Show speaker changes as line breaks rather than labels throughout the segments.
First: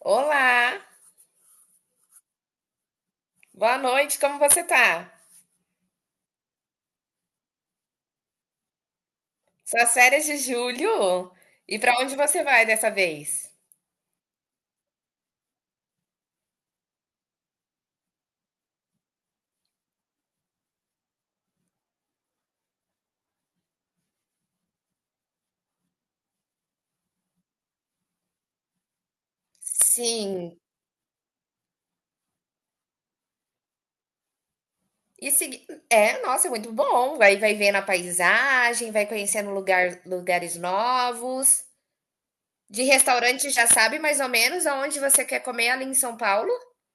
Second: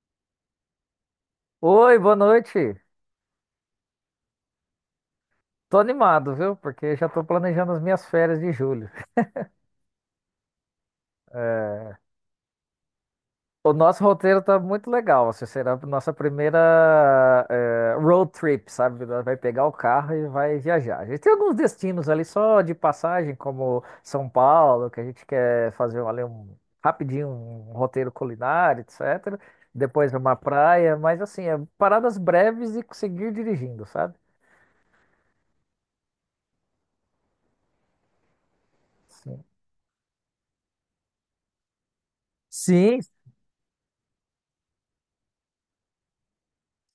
Olá,
Oi, boa noite.
boa noite, como você tá?
Tô animado, viu? Porque já tô planejando as minhas férias de julho.
Suas férias de julho? E pra
É.
onde você vai dessa vez?
O nosso roteiro tá muito legal. Assim, será a nossa primeira road trip, sabe? Nós vai pegar o carro e vai viajar. A gente tem alguns destinos ali só de passagem, como São Paulo, que a gente quer fazer ali um rapidinho um roteiro culinário, etc. Depois uma
Sim.
praia, mas assim, é paradas breves e seguir dirigindo, sabe?
É, nossa, é muito bom. Vai vendo a paisagem, vai
Sim.
conhecendo lugares novos. De
Sim.
restaurante já sabe mais ou menos aonde você quer comer ali em São Paulo?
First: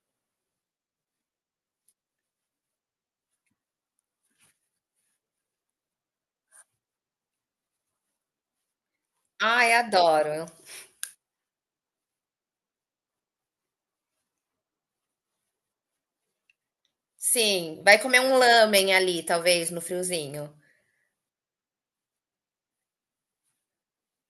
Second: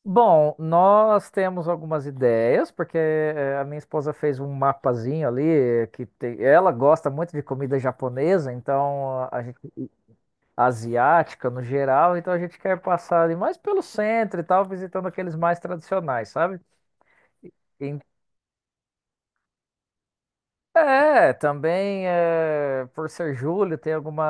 Bom, nós temos algumas ideias, porque a minha esposa fez um mapazinho ali, ela gosta muito de comida japonesa, então a gente,
Ai, adoro.
asiática no geral, então a gente quer passar ali mais pelo centro e tal, visitando aqueles mais tradicionais, sabe?
Sim, vai comer um lamen ali, talvez, no friozinho.
É, também é, por ser julho, tem alguma,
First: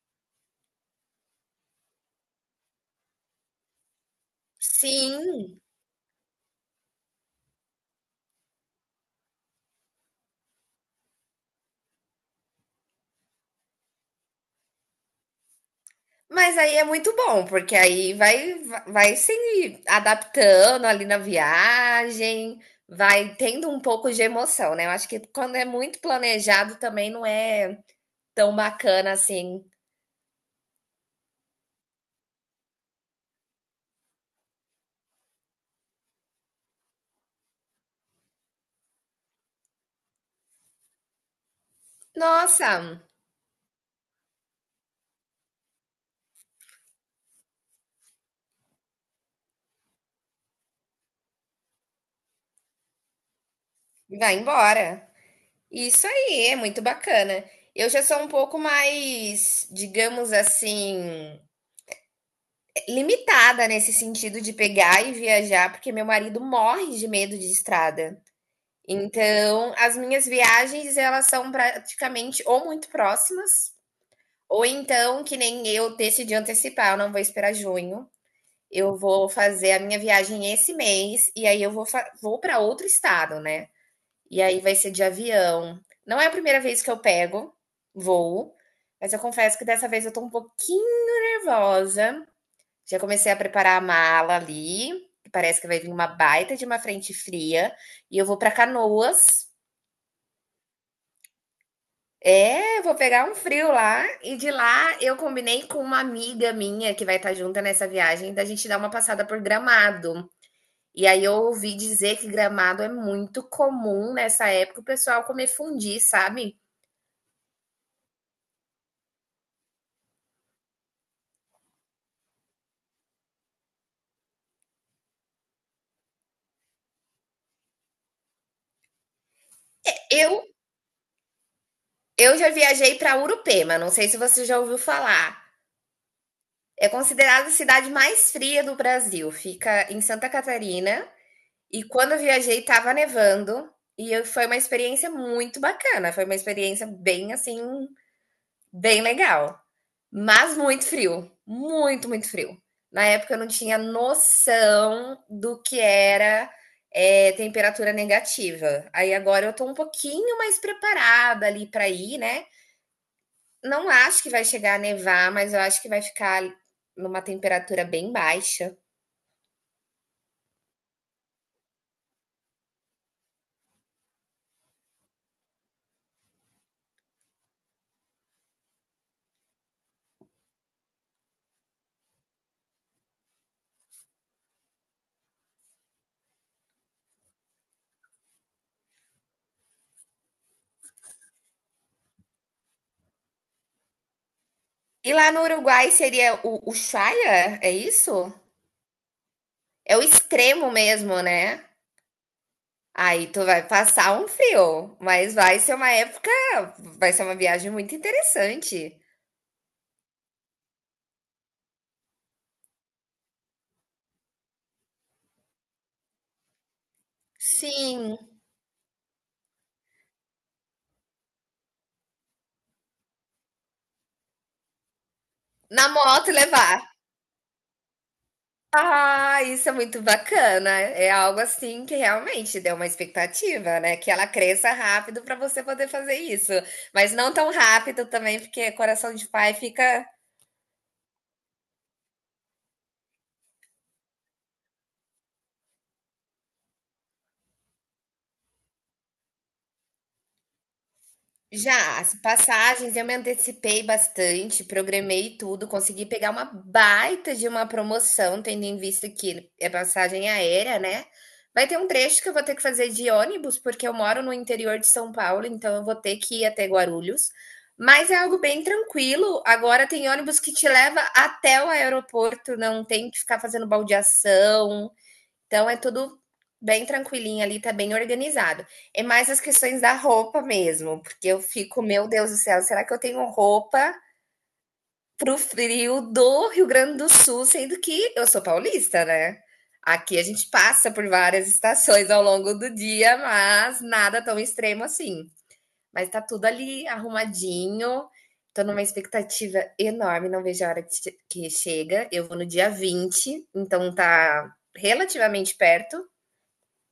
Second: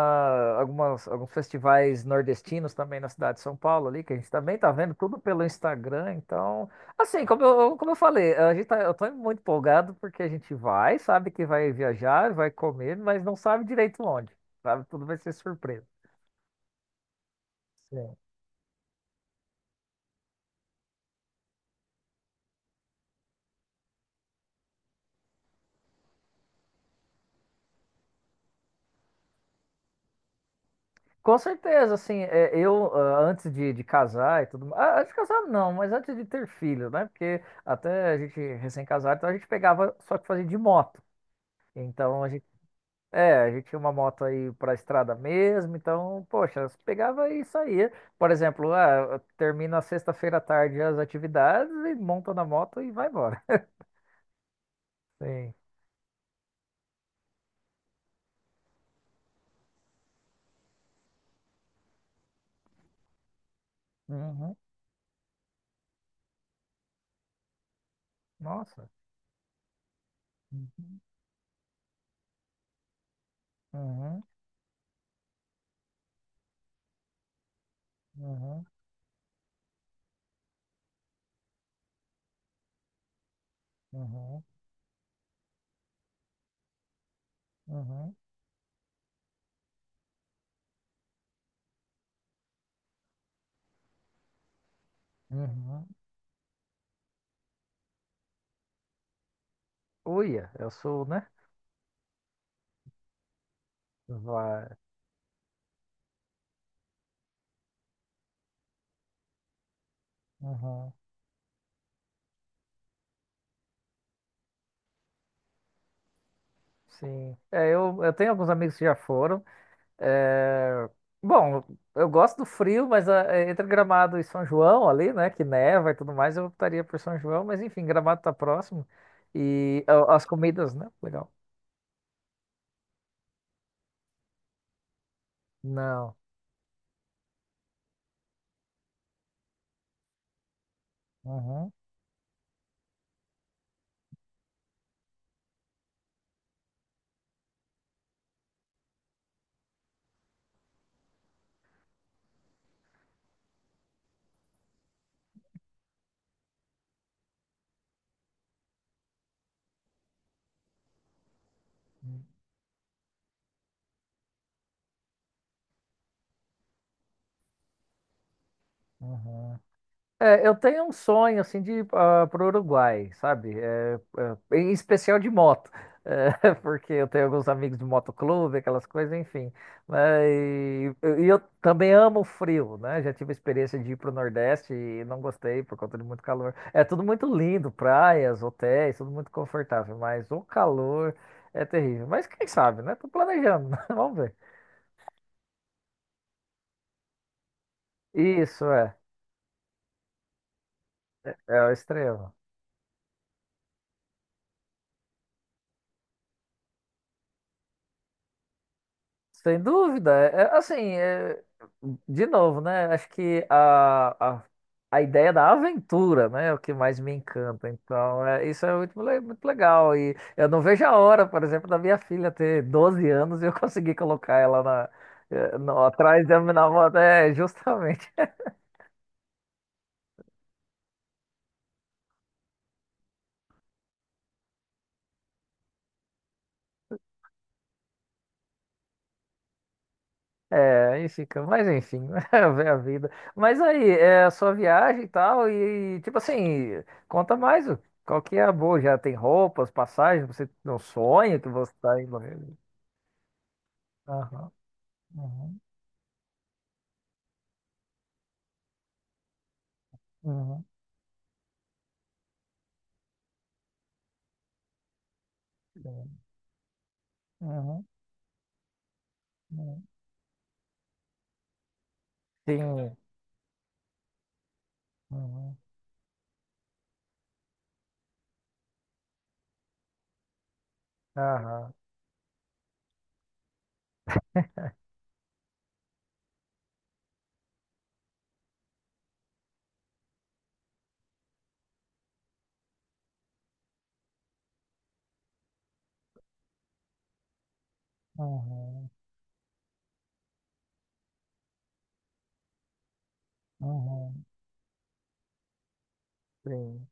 algumas, alguns festivais nordestinos também na cidade de São Paulo ali, que a gente também tá vendo tudo pelo
Sim.
Instagram, então, assim, como eu falei, eu tô muito empolgado porque a gente vai, sabe que vai viajar, vai comer, mas não sabe direito onde, sabe? Tudo vai ser surpresa.
Mas aí é muito bom, porque aí vai se adaptando ali na viagem, vai tendo um pouco de emoção, né. Eu acho que quando é muito planejado também não é tão bacana assim.
Com certeza. Assim, é, eu antes de casar e tudo mais, antes de casar não, mas antes de ter filho, né? Porque até a gente recém-casado, então a gente pegava, só que fazia de moto. Então a gente,
Nossa,
é, a gente tinha uma moto aí pra estrada mesmo, então, poxa, você pegava e saía. Por exemplo, termina sexta-feira à tarde as atividades e monta na moto e vai embora.
vai embora.
Sim.
Isso aí, é muito bacana. Eu já sou um pouco mais, digamos assim, limitada nesse sentido de
Uhum.
pegar e viajar, porque meu marido morre de medo de estrada.
Nossa.
Então, as minhas viagens,
Uhum.
elas são praticamente ou muito próximas,
Uhum.
ou então, que nem eu decidi antecipar, eu não vou esperar junho.
Uhum.
Eu vou fazer a minha viagem esse mês, e aí eu vou para outro estado, né? E
Uhum.
aí vai ser de avião. Não é a primeira vez que eu pego
Uhum.
voo, mas eu confesso que dessa vez eu tô um pouquinho nervosa. Já comecei a preparar a mala ali, que parece que vai
Uhum.
vir uma baita de uma frente fria, e eu vou para Canoas.
Uia, eu sou, né?
É, vou pegar um frio lá e de
Vai.
lá eu combinei com uma amiga minha que vai estar junta nessa viagem da gente dar uma passada por Gramado.
Uhum.
E aí eu ouvi dizer que Gramado é muito comum nessa época o pessoal comer fundi, sabe?
Sim. É, eu tenho alguns amigos que já foram. É. Bom, eu gosto do frio, mas é, entre Gramado e São João ali, né? Que neva e tudo mais, eu optaria por São João, mas enfim, Gramado tá próximo. E as
Eu
comidas, né? Legal.
eu já viajei para Urupema, não sei se você já ouviu falar.
Não.
É considerada a cidade mais fria do Brasil, fica em Santa Catarina.
Uhum.
E quando eu viajei estava nevando. Foi uma experiência muito bacana, foi uma experiência bem assim, bem legal, mas muito frio, muito, muito frio. Na época eu não tinha noção do que era temperatura negativa. Aí agora eu tô um pouquinho mais preparada ali para ir, né? Não acho que vai chegar a nevar, mas eu acho que vai ficar numa temperatura bem baixa.
Uhum. É, eu tenho um sonho assim de ir para o Uruguai, sabe? Em especial de moto. É, porque eu tenho alguns amigos de motoclube, aquelas coisas, enfim. Mas, e eu também amo o frio, né? Já tive a experiência de ir para o Nordeste e não gostei por conta de muito calor. É tudo muito lindo, praias, hotéis, tudo muito confortável, mas o calor é terrível. Mas quem sabe, né? Tô planejando, vamos ver.
E lá no Uruguai seria o Ushuaia, é isso?
Isso é,
É o extremo mesmo,
é
né?
o extremo.
Aí tu vai passar um frio, mas vai ser uma época, vai ser uma viagem muito interessante.
Sem dúvida. É, é, assim, é, de novo, né? Acho que a ideia da aventura, né, é o que mais me encanta.
Sim,
Então, isso é muito, muito legal. E eu não vejo a hora, por exemplo, da minha filha ter 12 anos e eu conseguir colocar ela na, eh, no-
na
atrás
moto
da minha
levar.
moto. É, justamente.
Ah, isso é muito bacana. É algo assim que realmente deu uma expectativa, né? Que ela cresça rápido para você poder fazer isso, mas não tão rápido também, porque coração de pai fica.
É, aí fica, mas enfim, é a vida. Mas aí, é a sua viagem e tal, e tipo assim, conta mais qual que é a boa, já tem roupas, passagens, você tem um sonho que você tá
Já, as
indo.
passagens eu me antecipei
Aham,
bastante, programei
uhum,
tudo, consegui pegar uma baita de uma promoção, tendo em vista que é passagem
uhum,
aérea, né. Vai ter um trecho que eu vou ter que fazer de ônibus, porque eu moro no interior de São Paulo, então eu vou
sim,
ter que ir até Guarulhos,
uhum,
mas é algo bem tranquilo.
uhum,
Agora tem ônibus que te leva até o aeroporto, não
sim,
tem que ficar fazendo baldeação,
uhum,
então é tudo bem tranquilinho ali, tá bem organizado. É mais as questões da roupa mesmo, porque eu
aham,
fico, meu Deus do céu, será que eu tenho roupa pro frio do Rio Grande do Sul, sendo que eu sou paulista, né? Aqui a gente passa por várias estações ao longo do dia, mas nada tão extremo assim. Mas tá tudo ali arrumadinho. Tô numa
uhum,
expectativa enorme, não vejo a hora que que chega. Eu vou no dia 20, então
uhum,
tá relativamente perto.
sim.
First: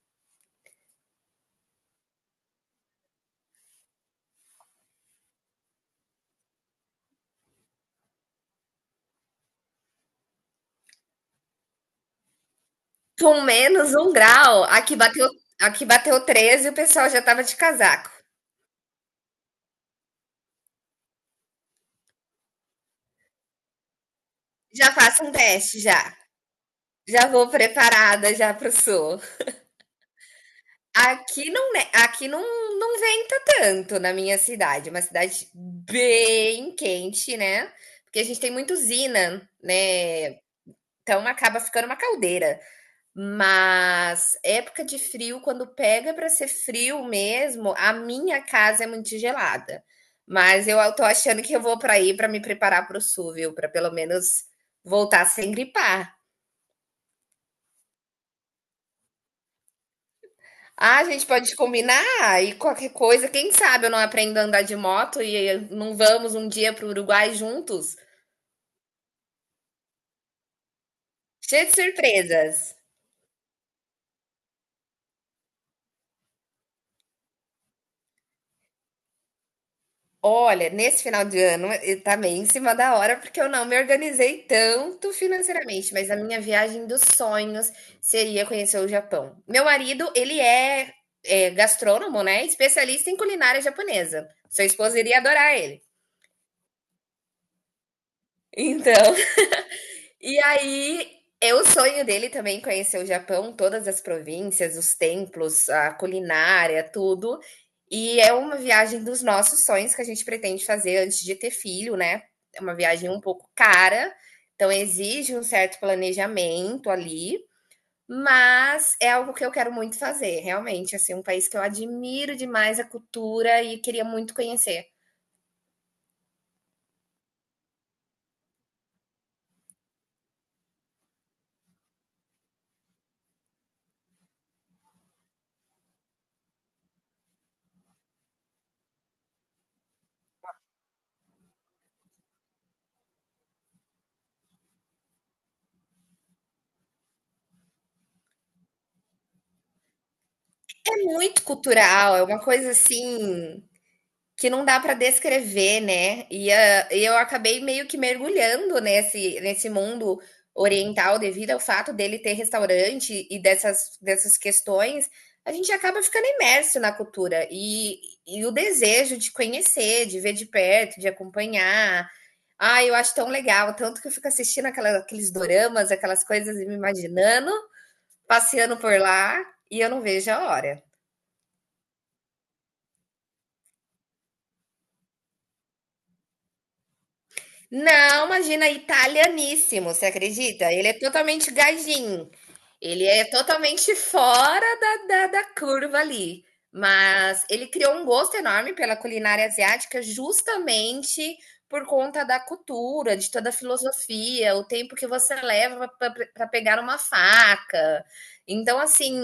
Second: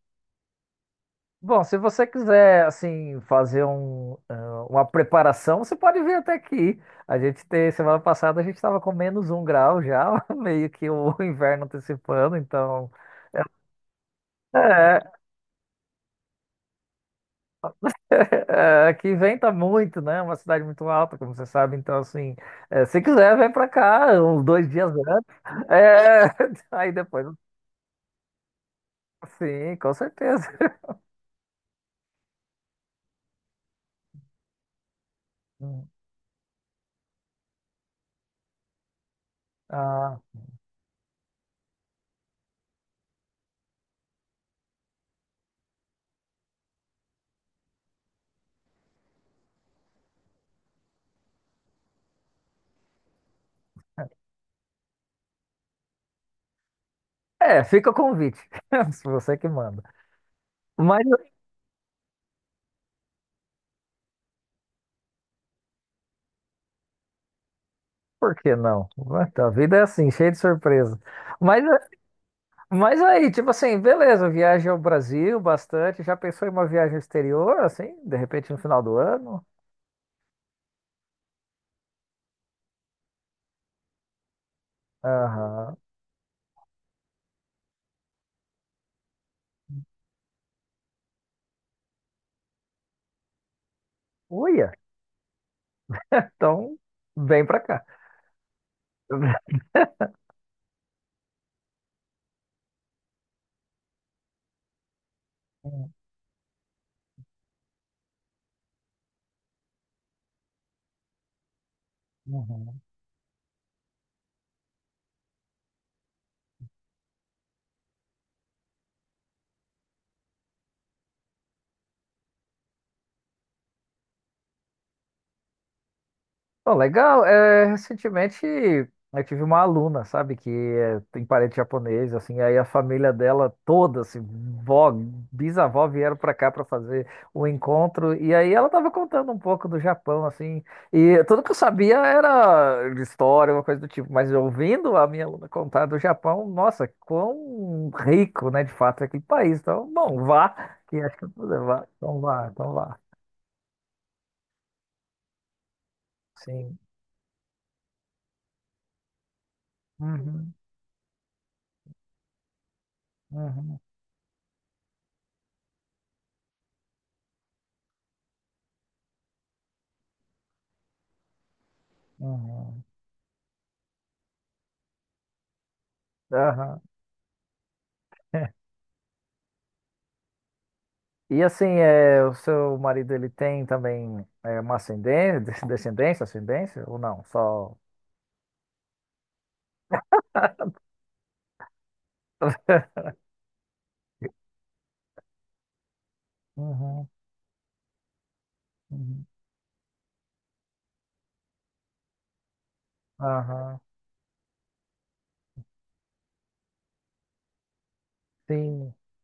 Bom, se você quiser, assim, fazer um, uma preparação, você pode vir até aqui. A gente tem, semana passada a gente estava com -1 grau já, meio que o inverno antecipando, então.
Com -1 grau, aqui
É,
bateu, aqui bateu 13 e o pessoal já estava de casaco.
aqui venta muito, né? É uma cidade muito alta, como você sabe. Então, assim, se quiser, vem pra cá uns 2 dias
Já faço um
antes.
teste, já.
É, aí depois,
Já vou preparada já pro sul.
sim, com certeza.
Aqui não venta tanto na minha cidade. É uma cidade
Hum,
bem quente, né? Porque a gente tem muita usina,
ah,
né? Então acaba ficando uma caldeira. Mas época de frio, quando pega para ser frio mesmo, a minha casa é muito gelada. Mas eu tô achando que eu vou para aí para me preparar para o sul, viu? Para pelo menos voltar sem gripar.
fica o convite, se você que manda.
Ah, a
Mas
gente pode combinar e qualquer coisa, quem sabe eu não aprendo a andar de moto e não vamos um dia para o Uruguai juntos?
Por que não? Então, a vida é assim, cheia de surpresa. Mas,
Cheio de surpresas.
aí, tipo assim, beleza, viagem ao Brasil bastante. Já pensou em uma viagem ao exterior, assim, de repente no final do ano?
Olha, nesse final de ano está tá meio em cima da hora, porque eu não me organizei tanto
Aham.
financeiramente, mas a minha viagem dos sonhos seria conhecer o Japão. Meu marido, ele é gastrônomo, né? Especialista em culinária japonesa. Sua
Uia,
esposa iria adorar ele.
então vem pra cá.
Então, e aí, é o sonho dele também conhecer o Japão, todas as províncias, os templos, a culinária, tudo. E é uma viagem dos nossos sonhos que a gente pretende fazer antes de ter filho, né? É uma
Uhum.
viagem um pouco cara, então exige um certo planejamento ali, mas é algo que eu quero muito fazer, realmente, assim, um país que eu admiro demais a cultura e queria muito conhecer.
Oh, legal. É, recentemente eu tive uma aluna, sabe, que é, tem parente japonês, assim, aí a família dela toda, assim, vó, bisavó vieram pra cá pra fazer o encontro, e aí ela tava contando um pouco do Japão, assim, e tudo que eu sabia era história, uma coisa do tipo, mas ouvindo a minha aluna contar do Japão, nossa, quão rico, né, de fato, é aquele país. Então, bom, vá, que
É
acho que eu
muito
vou levar.
cultural,
Então
é uma
vá,
coisa
então vá.
assim que não dá para descrever, né? E,
Sim.
ah, eu acabei meio que mergulhando nesse mundo
Uhum,
oriental devido ao fato dele ter restaurante e
uhum,
dessas questões. A gente acaba ficando imerso na cultura e o desejo de conhecer, de ver de perto, de acompanhar.
uhum.
Ah, eu acho tão legal, tanto que eu fico assistindo aqueles doramas, aquelas coisas e me
Aham.
imaginando, passeando por lá, e eu não vejo a hora.
E assim, é, o seu marido ele tem também é, uma ascendência, descendência, ascendência ou não? Só.
Não, imagina, italianíssimo, você acredita? Ele é totalmente gajinho. Ele é totalmente fora da curva ali.
Uhum,
Mas ele criou um gosto enorme pela
uhum.
culinária asiática justamente por conta da cultura, de toda a
Aham,
filosofia, o tempo que você leva para pegar uma faca. Então,
sim,
assim,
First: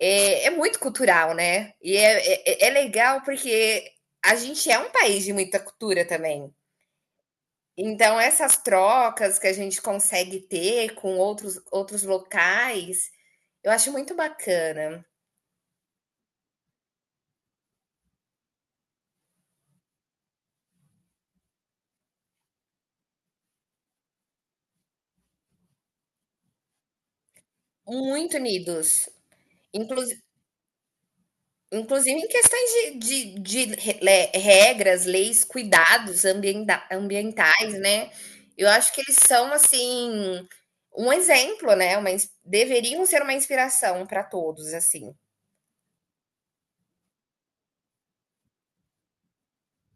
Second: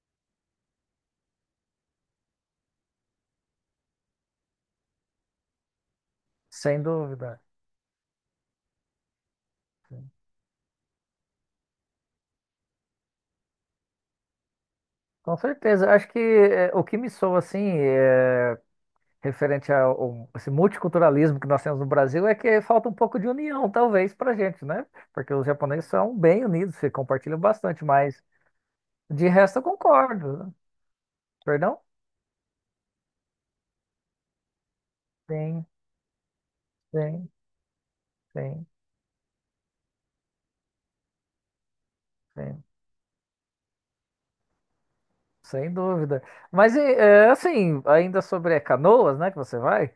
é muito cultural, né? E é legal porque a gente é um país de muita cultura também.
sem dúvida.
Então essas trocas que a gente consegue ter com outros locais, eu acho muito bacana,
Com certeza. Acho que é, o que me soa assim, é, referente a esse multiculturalismo que nós temos no Brasil, é que falta um pouco de união, talvez, pra gente, né? Porque os japoneses são bem unidos, se compartilham bastante, mas
muito unidos.
de resto eu
Inclusi
concordo. Perdão?
inclusive em questões de re le regras, leis,
Sim,
cuidados ambienda
sim,
ambientais, né.
sim,
Eu acho que eles são, assim, um exemplo, né, uma ins
sim.
deveriam ser uma inspiração para todos, assim.
Sem dúvida. Mas e, é, assim, ainda sobre Canoas, né, que você vai,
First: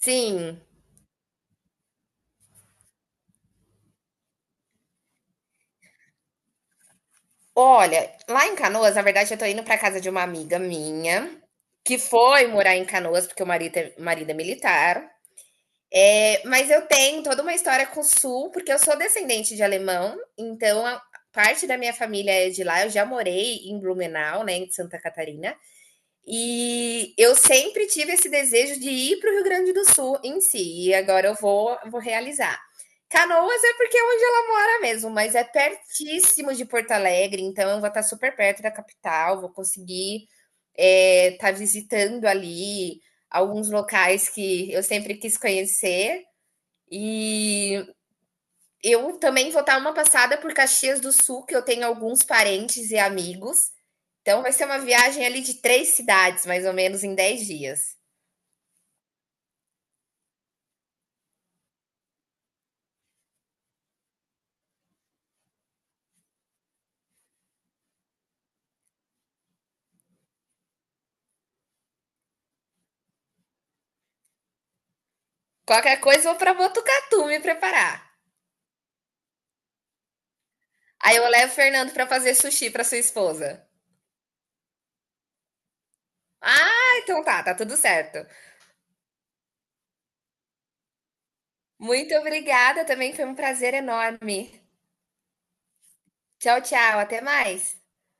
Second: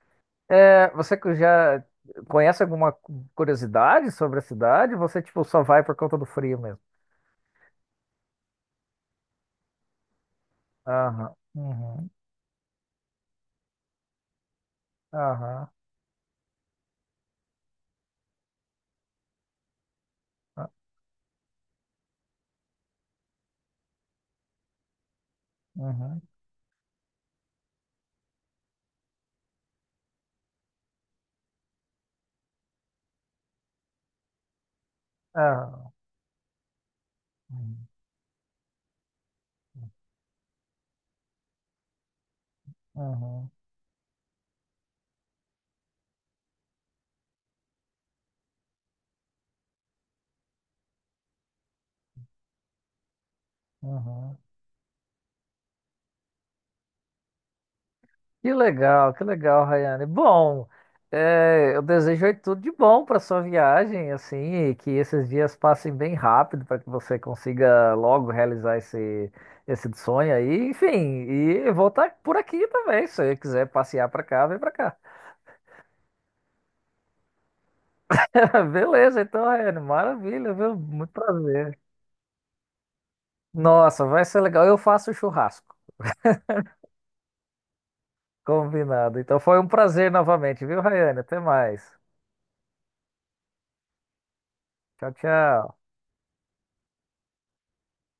Sim.
é, você que já conhece alguma curiosidade sobre a cidade? Você, tipo, só vai por conta do frio mesmo?
Olha, lá em Canoas, na verdade, eu tô indo pra casa de uma amiga minha,
Aham,
que
uhum,
foi morar em Canoas, porque o marido é militar.
aham,
Mas eu tenho toda uma história com o Sul, porque eu sou descendente de alemão,
ah,
então a parte da minha família é de lá. Eu já morei em Blumenau, né, em Santa Catarina,
uhum,
e eu sempre tive esse desejo de ir para o Rio Grande do Sul em si, e agora eu vou realizar. Canoas é porque é onde ela mora mesmo, mas é
aham,
pertíssimo de Porto Alegre, então eu
uhum,
vou estar super perto da capital, vou conseguir estar visitando ali
uhum,
alguns locais que eu sempre quis conhecer. E eu também vou dar uma passada por Caxias do Sul, que eu tenho alguns parentes e amigos.
uhum.
Então vai ser uma viagem ali de três cidades, mais ou menos, em 10 dias.
Que legal, Rayane. Bom, é, eu desejo aí tudo de bom para sua viagem, assim, e que esses dias passem bem rápido para que você consiga logo realizar esse, esse sonho aí. Enfim, e vou estar por aqui também. Se você quiser passear para cá, vem para cá.
Qualquer coisa, eu vou para Botucatu me preparar.
Beleza, então, Rayane, maravilha, viu? Muito
Aí eu levo o
prazer.
Fernando para fazer sushi para sua esposa.
Nossa, vai ser legal. Eu faço churrasco.
Ah, então tá, tá tudo certo.
Combinado. Então foi um prazer novamente, viu, Rayane? Até mais.
Muito obrigada também, foi um prazer enorme.
Tchau, tchau.
Tchau, tchau, até mais.